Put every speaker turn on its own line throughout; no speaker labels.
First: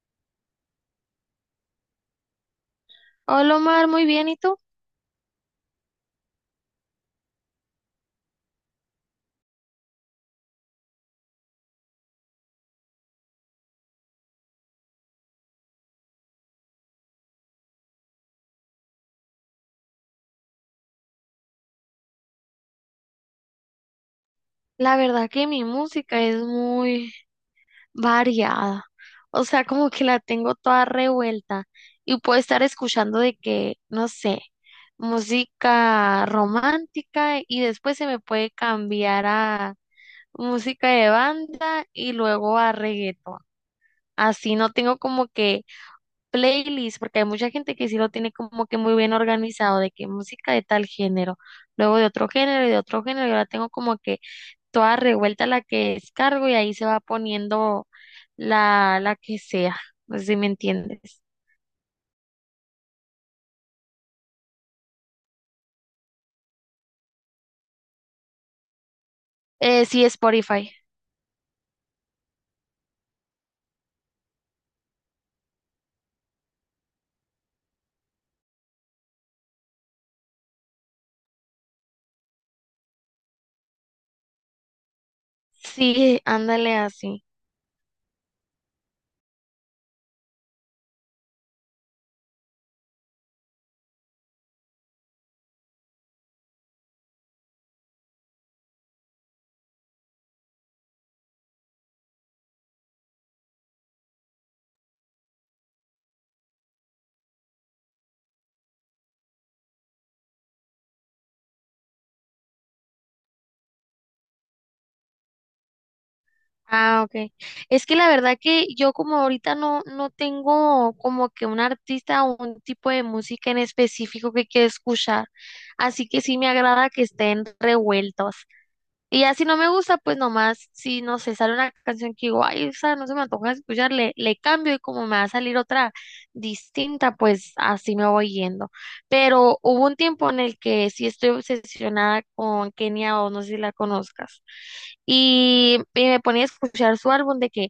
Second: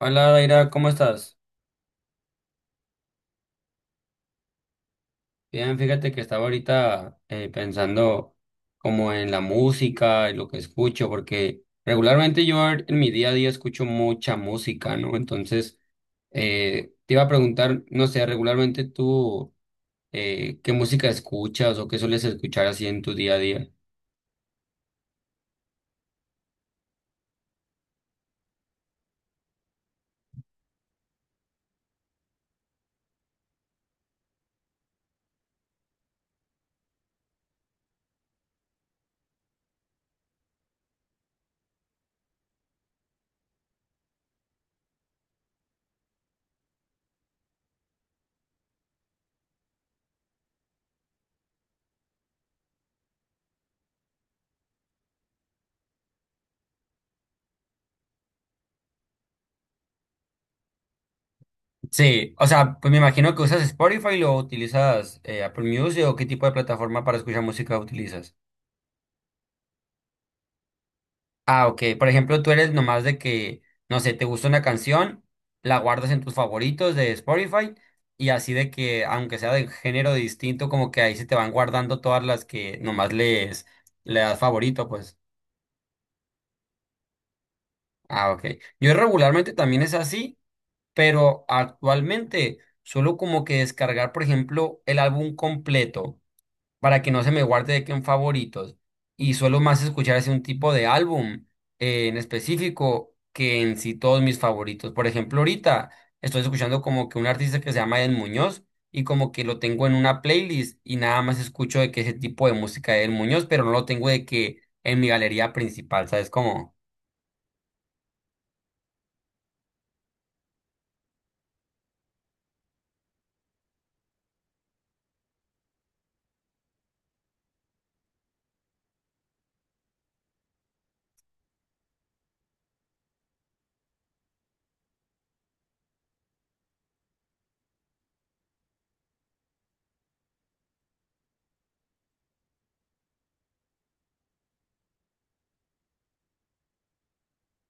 Hola, Daira, ¿cómo estás?
Hola Omar, muy bien, ¿y tú?
Bien, fíjate que estaba ahorita pensando como en la música y lo que escucho, porque regularmente yo en mi día a día escucho mucha música, ¿no? Entonces, te iba a preguntar, no sé, regularmente tú, ¿qué música escuchas o qué sueles escuchar así en tu día a día?
La verdad que mi música es muy variada, o sea, como que la tengo toda revuelta y puedo estar escuchando de que, no sé, música romántica y después se me puede cambiar a música de banda y luego a reggaetón. Así no tengo como que playlist, porque hay mucha gente que sí lo tiene como que muy bien organizado, de que música de tal género, luego de otro género y de otro género, y ahora tengo como que toda revuelta la que descargo y ahí se va poniendo la que sea. No sé si me entiendes.
Sí, o sea, pues me imagino que usas Spotify lo utilizas Apple Music o qué tipo de plataforma para escuchar música utilizas.
Sí, Spotify.
Ah, ok. Por ejemplo, tú eres nomás de que, no sé, te gusta una canción, la guardas en tus favoritos de Spotify y así de que, aunque sea de género distinto, como que ahí se te van guardando todas las que nomás les, le das favorito, pues.
Sí, ándale así.
Ah, ok. Yo regularmente también es así, pero actualmente suelo como que descargar, por ejemplo, el álbum completo, para que no se me guarde de que en favoritos. Y suelo más escuchar ese un tipo de álbum en específico que en sí todos mis favoritos. Por ejemplo, ahorita estoy escuchando como que un artista que se llama Eden Muñoz y como que lo tengo en una playlist y nada más escucho de que ese tipo de música de Eden Muñoz, pero no lo tengo de que en mi galería principal, ¿sabes cómo?
Ah, ok. Es que la verdad que yo como ahorita no, no tengo como que un artista o un tipo de música en específico que quiero escuchar, así que sí me agrada que estén revueltos. Y ya si no me gusta, pues nomás, si no sé, sale una canción que digo, ay, esa no se me antoja escuchar, le cambio y como me va a salir otra distinta, pues así me voy yendo. Pero hubo un tiempo en el que sí estoy obsesionada con Kenia o no sé si la conozcas. Y me ponía a escuchar su álbum de que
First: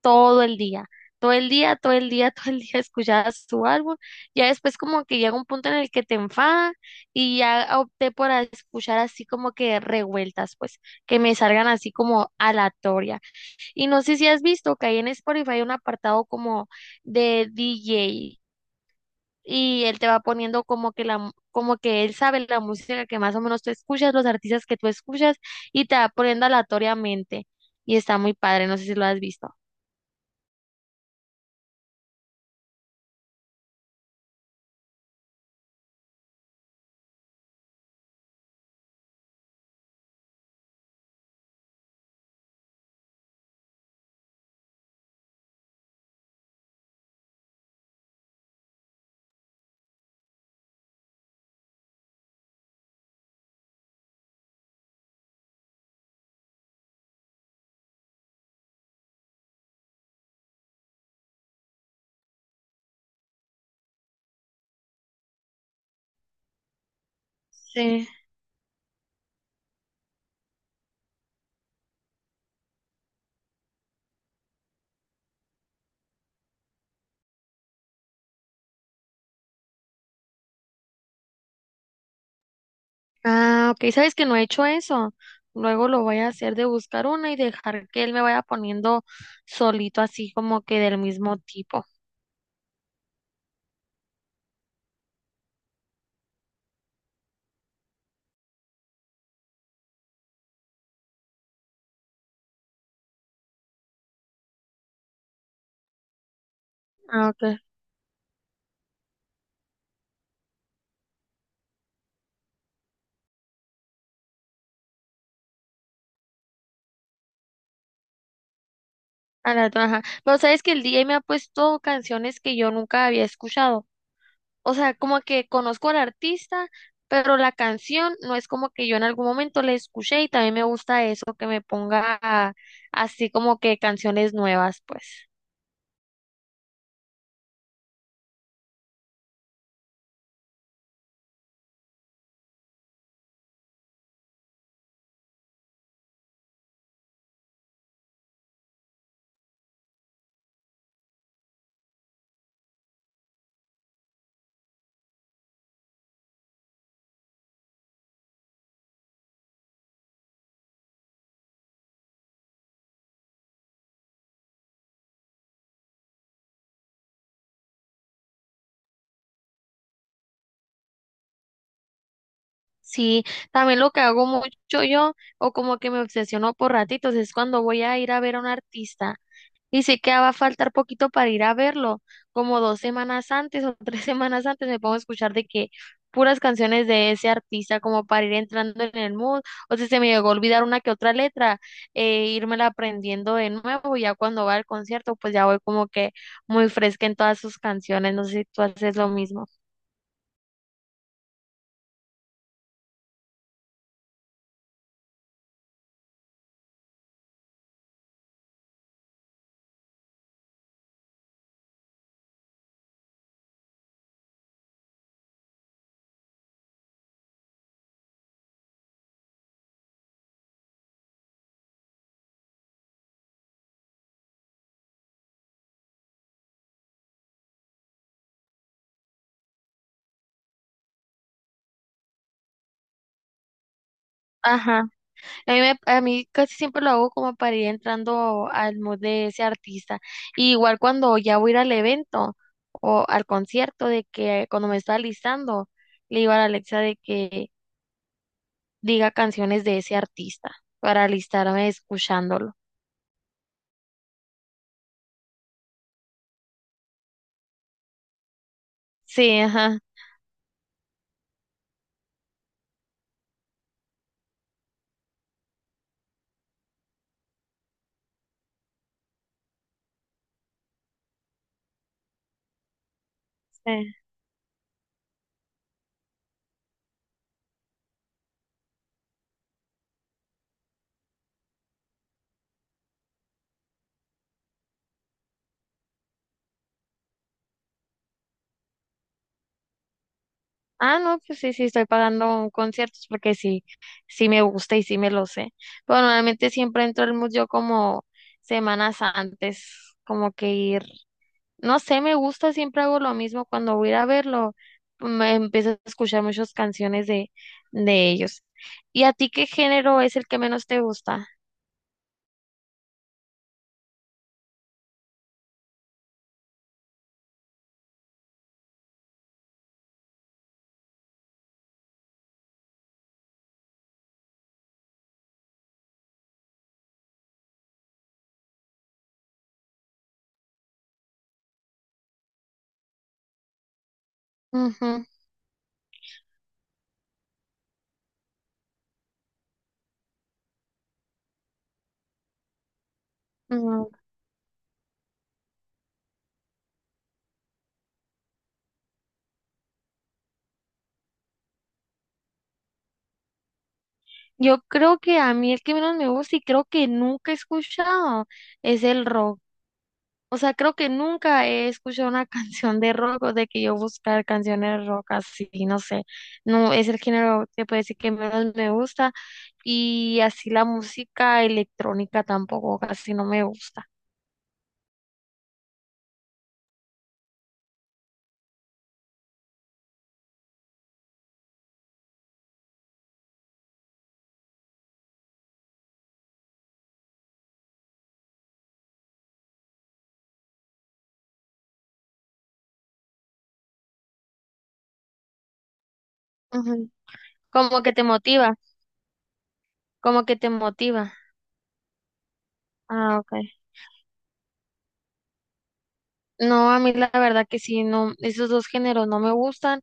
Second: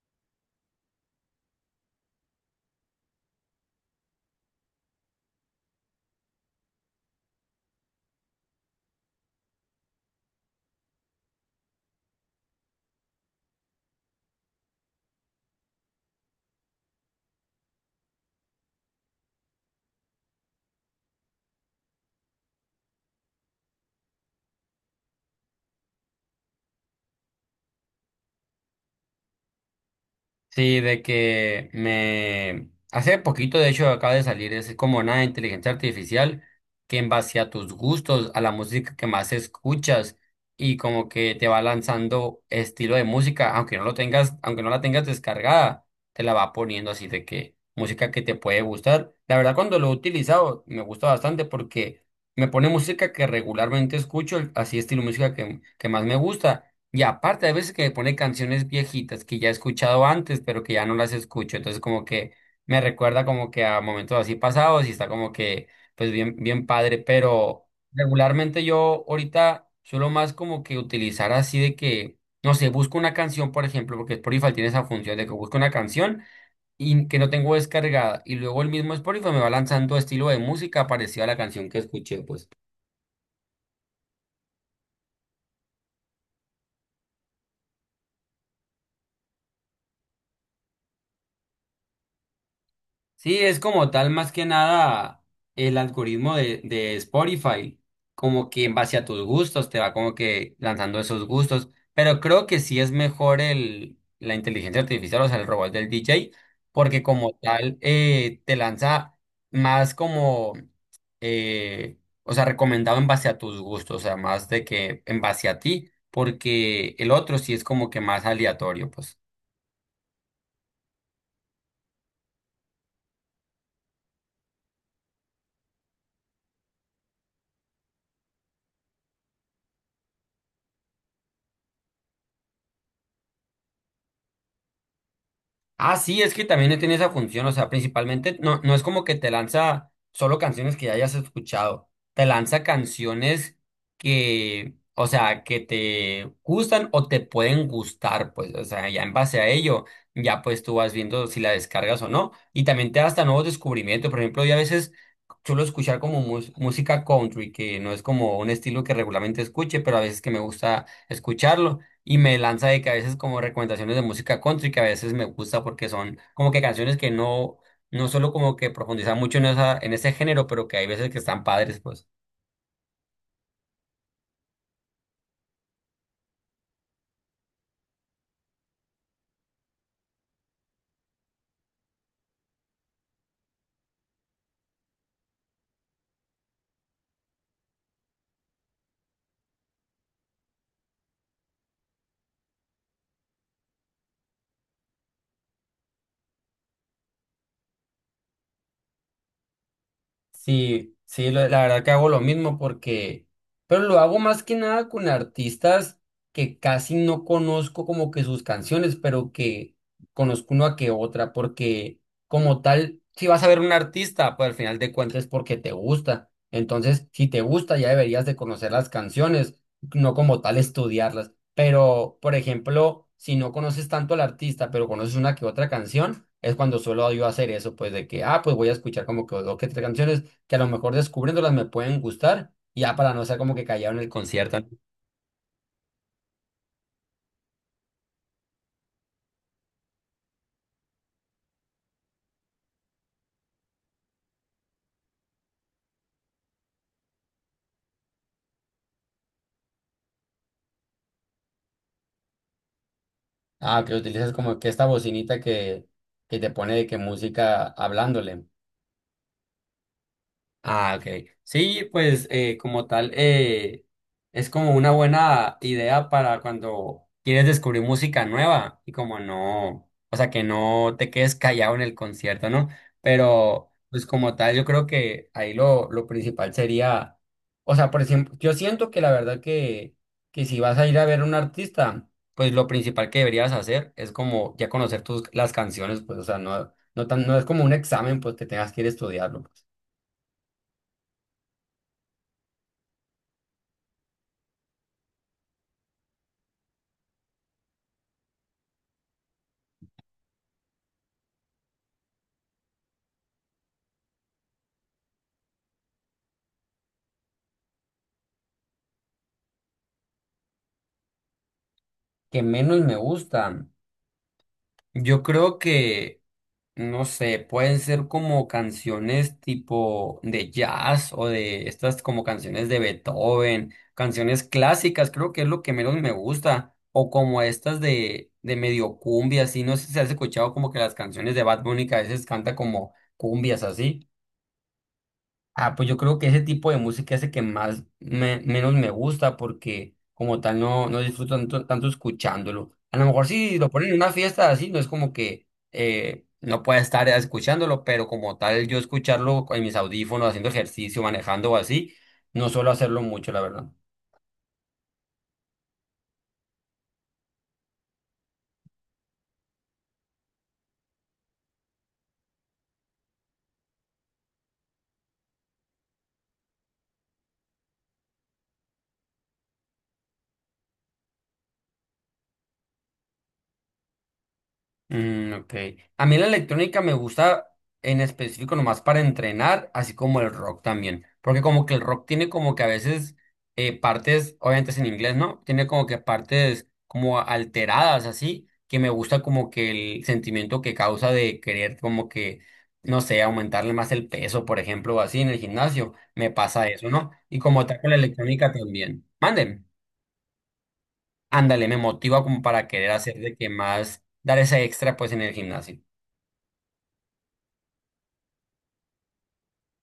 todo el día, todo el día, todo el día, todo el día escuchaba su álbum. Ya después como que llega un punto en el que te enfada y ya opté por escuchar así como que revueltas, pues que me salgan así como aleatoria. Y no sé si has visto que ahí en Spotify hay un apartado como de DJ y él te va poniendo como que como que él sabe la música que más o menos tú escuchas, los artistas que tú escuchas y te va poniendo aleatoriamente. Y está muy padre, no sé si lo has visto.
Sí, de que me... Hace poquito, de hecho, acaba de salir, es como una inteligencia artificial que en base a tus gustos, a la música que más escuchas y como que te va lanzando estilo de música, aunque no lo tengas, aunque no la tengas descargada, te la va poniendo así de que música que te puede gustar. La verdad, cuando lo he utilizado, me gusta bastante porque me pone música que regularmente escucho, así estilo música que más me gusta. Y aparte, hay veces que me pone canciones viejitas que ya he escuchado antes, pero que ya no las escucho. Entonces, como que me recuerda como que a momentos así pasados y está como que, pues bien, bien padre. Pero
Sí.
regularmente yo ahorita suelo más como que utilizar así de que, no sé, busco una canción, por ejemplo, porque Spotify tiene esa función de que busco una canción y que no tengo descargada. Y luego el mismo Spotify me va lanzando estilo de música parecido a la canción que escuché, pues.
Ah, ok, sabes que no he hecho eso. Luego lo voy a hacer de buscar una y dejar que él me vaya poniendo solito así como que del mismo tipo.
Sí, es como tal más que nada el algoritmo de Spotify, como que en base a tus gustos te va como que lanzando esos gustos, pero creo que sí es mejor el, la inteligencia artificial, o sea, el robot del DJ, porque
Ah,
como
ok.
tal te lanza más como, eh, o sea, recomendado en base a tus gustos, o sea, más de que en base a ti, porque el otro sí es como que más aleatorio, pues.
A la otra, ajá. Pero sabes que el DJ me ha puesto canciones que yo nunca había escuchado. O sea, como que conozco al artista, pero la canción no es como que yo en algún momento la escuché y también me gusta eso, que me ponga así como que canciones nuevas, pues.
Ah, sí, es que también tiene esa función, o sea, principalmente no, no es como que te lanza solo canciones que ya hayas escuchado, te lanza canciones que, o sea, que te gustan o te pueden gustar, pues, o sea, ya en base a ello, ya pues tú vas viendo si la descargas o no, y también te da hasta nuevos descubrimientos, por ejemplo, yo a veces suelo escuchar como música country, que no es como un estilo que regularmente escuche, pero a veces que me gusta escucharlo y me lanza de que a veces como recomendaciones de música country que a veces me gusta porque son como que canciones que no, no solo como que profundizan mucho en esa, en ese género, pero que hay veces que están padres, pues.
Sí, también lo que hago mucho yo, o como que me obsesiono por ratitos, es cuando voy a ir a ver a un artista y sé que va a faltar poquito para ir a verlo, como dos semanas antes o tres semanas antes me pongo a escuchar de que puras canciones de ese artista como para ir entrando en el mood, o si se me llegó a olvidar una que otra letra, írmela aprendiendo de nuevo, y ya cuando va al concierto, pues ya voy como que muy fresca en todas sus canciones, no sé si tú haces lo mismo.
Sí, sí, la verdad que hago lo mismo porque, pero lo hago más que nada con artistas que casi no conozco como que sus canciones, pero que conozco una que otra, porque como tal, si vas a ver un artista, pues al final de cuentas es porque te gusta. Entonces, si te gusta, ya deberías de conocer las canciones, no como tal estudiarlas. Pero, por ejemplo, si no conoces tanto al artista, pero conoces una que otra canción, es cuando suelo yo hacer eso, pues de que, ah, pues voy a escuchar como que dos que tres canciones que a lo mejor descubriéndolas me pueden gustar, y ya para no ser como que callado en el concierto, ¿no?
Ajá. A mí casi siempre lo hago como para ir entrando al mood de ese artista. Y igual cuando ya voy a ir al evento o al concierto, de que cuando me está listando, le digo a la Alexa de que diga canciones de ese artista para alistarme escuchándolo.
Ah, que utilizas como que esta bocinita que te pone de que música hablándole.
Sí, ajá.
Ah, ok. Sí, pues como tal, es como una buena idea para cuando quieres descubrir música nueva y como no, o sea, que no te quedes callado en el concierto, ¿no? Pero
Sí.
pues como tal, yo creo que ahí lo principal sería, o sea, por ejemplo, yo siento que la verdad que si vas a ir a ver a un artista, pues lo principal que deberías hacer es como ya conocer tus, las canciones, pues, o sea, no, no tan, no es como un examen, pues que tengas que ir a estudiarlo, pues.
Ah, no, pues sí, sí, estoy pagando conciertos porque sí, sí me gusta y sí me lo sé. Pero normalmente siempre entro al mood yo como semanas antes, como que ir. No sé, me gusta, siempre hago lo mismo cuando voy a ir a verlo. Me empiezo a escuchar muchas canciones de ellos. ¿Y a ti qué género es el que menos te gusta?
Que menos me gustan. Yo creo que, no sé, pueden ser como canciones tipo de jazz o de estas como canciones de Beethoven, canciones clásicas, creo que es lo que menos me gusta. O como estas de medio cumbia, así, no sé si has escuchado como que las canciones de Bad Bunny que a veces canta como cumbias así.
Ujú,
Ah, pues yo creo que ese tipo de música es el que más menos me gusta porque como tal no, no disfruto tanto, tanto escuchándolo. A lo mejor si lo ponen
ujú.
en una fiesta así, no es como que no pueda estar escuchándolo, pero como tal yo escucharlo en mis audífonos, haciendo ejercicio, manejando o así, no suelo hacerlo mucho, la verdad.
Yo creo que a mí el que menos me gusta y creo que nunca he escuchado es el rock. O sea, creo que nunca he escuchado una canción de rock o de que yo buscar canciones de rock así, no sé. No es el género que puede decir que menos me gusta y así la música electrónica tampoco casi no me gusta.
Mm, ok. A mí la electrónica me gusta en específico nomás para entrenar, así como el rock también. Porque como que el rock tiene como que a veces partes, obviamente es en inglés, ¿no? Tiene como que partes como alteradas, así, que me gusta como que el sentimiento que causa de querer como que, no sé, aumentarle más el peso, por ejemplo, o así en el gimnasio. Me pasa eso,
Ujú.
¿no? Y como tal
Como
con
que
la
te
electrónica
motiva,
también. Manden.
como que te motiva.
Ándale, me motiva como para querer hacer
Ah,
de
okay.
que más, dar ese extra pues en el gimnasio.
No, a mí la verdad que sí, no, esos dos géneros no me gustan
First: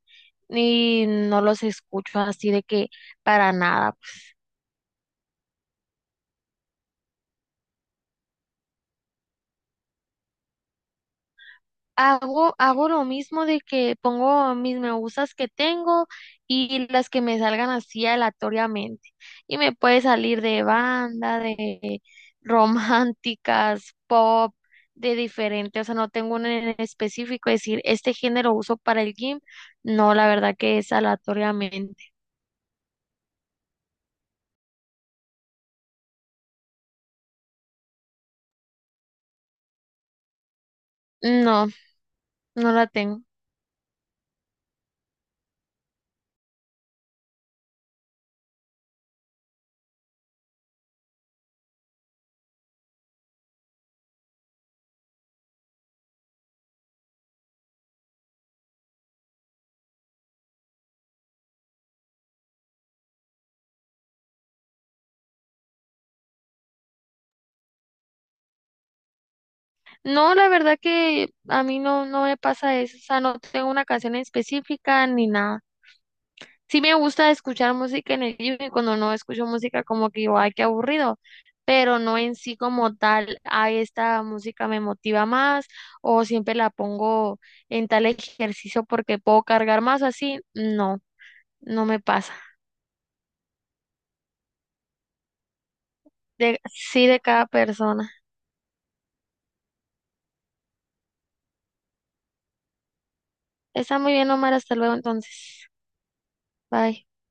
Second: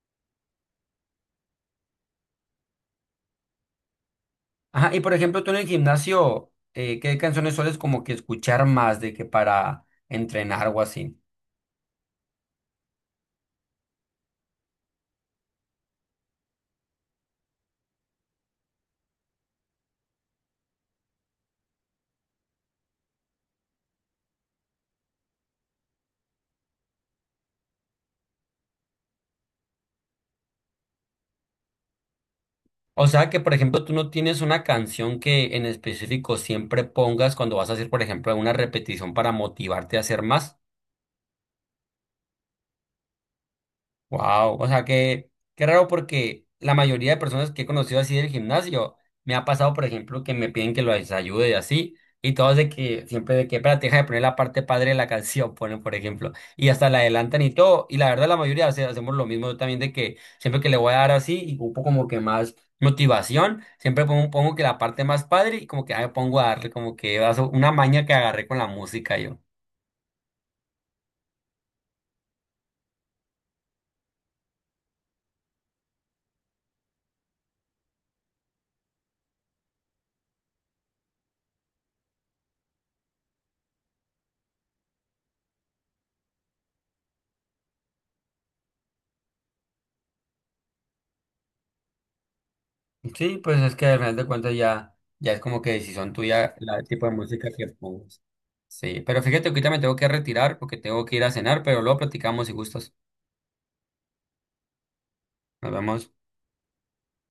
y no los escucho así de que para nada.
Ajá, y por ejemplo, tú en el gimnasio, ¿qué canciones sueles como que escuchar más de que para entrenar o así?
Hago lo mismo de que pongo mis me gustas que tengo y las que me salgan así aleatoriamente. Y me puede salir de banda, de románticas, pop, de diferente. O sea, no tengo uno en específico. Es decir, este género uso para el gym. No, la verdad que es aleatoriamente.
O sea que, por ejemplo, tú no tienes una canción que en específico siempre pongas cuando vas a hacer, por ejemplo, una repetición para motivarte a hacer más.
No, no la tengo.
Wow, o sea que qué raro porque la mayoría de personas que he conocido así del gimnasio me ha pasado, por ejemplo, que me piden que los ayude y así, y todos de que siempre de que, espérate, deja de poner la parte padre de la canción, ponen, por ejemplo, y hasta la adelantan y todo, y la verdad la mayoría hacemos lo mismo yo también de que siempre que le voy a dar así y ocupo como que más motivación, siempre pongo, pongo que la parte más padre y como que ah, me pongo a darle como que eso, una maña que agarré con la música yo.
No, la verdad que a mí no, no me pasa eso. O sea, no tengo una canción específica ni nada. Sí me gusta escuchar música en el libro y cuando no escucho música como que digo, ay, qué aburrido, pero no en sí como tal, ay, esta música me motiva más o siempre la pongo en tal ejercicio porque puedo cargar más o así, no, no me pasa.
Sí, pues es que al final de cuentas ya, ya es como que decisión tuya
De,
la, el tipo
sí
de
de cada
música que
persona.
pongas. Sí, pero fíjate, que ahorita me tengo que retirar porque tengo que ir a cenar, pero luego platicamos si gustas.
Está muy bien, Omar, hasta luego entonces.
Nos vemos.
Bye.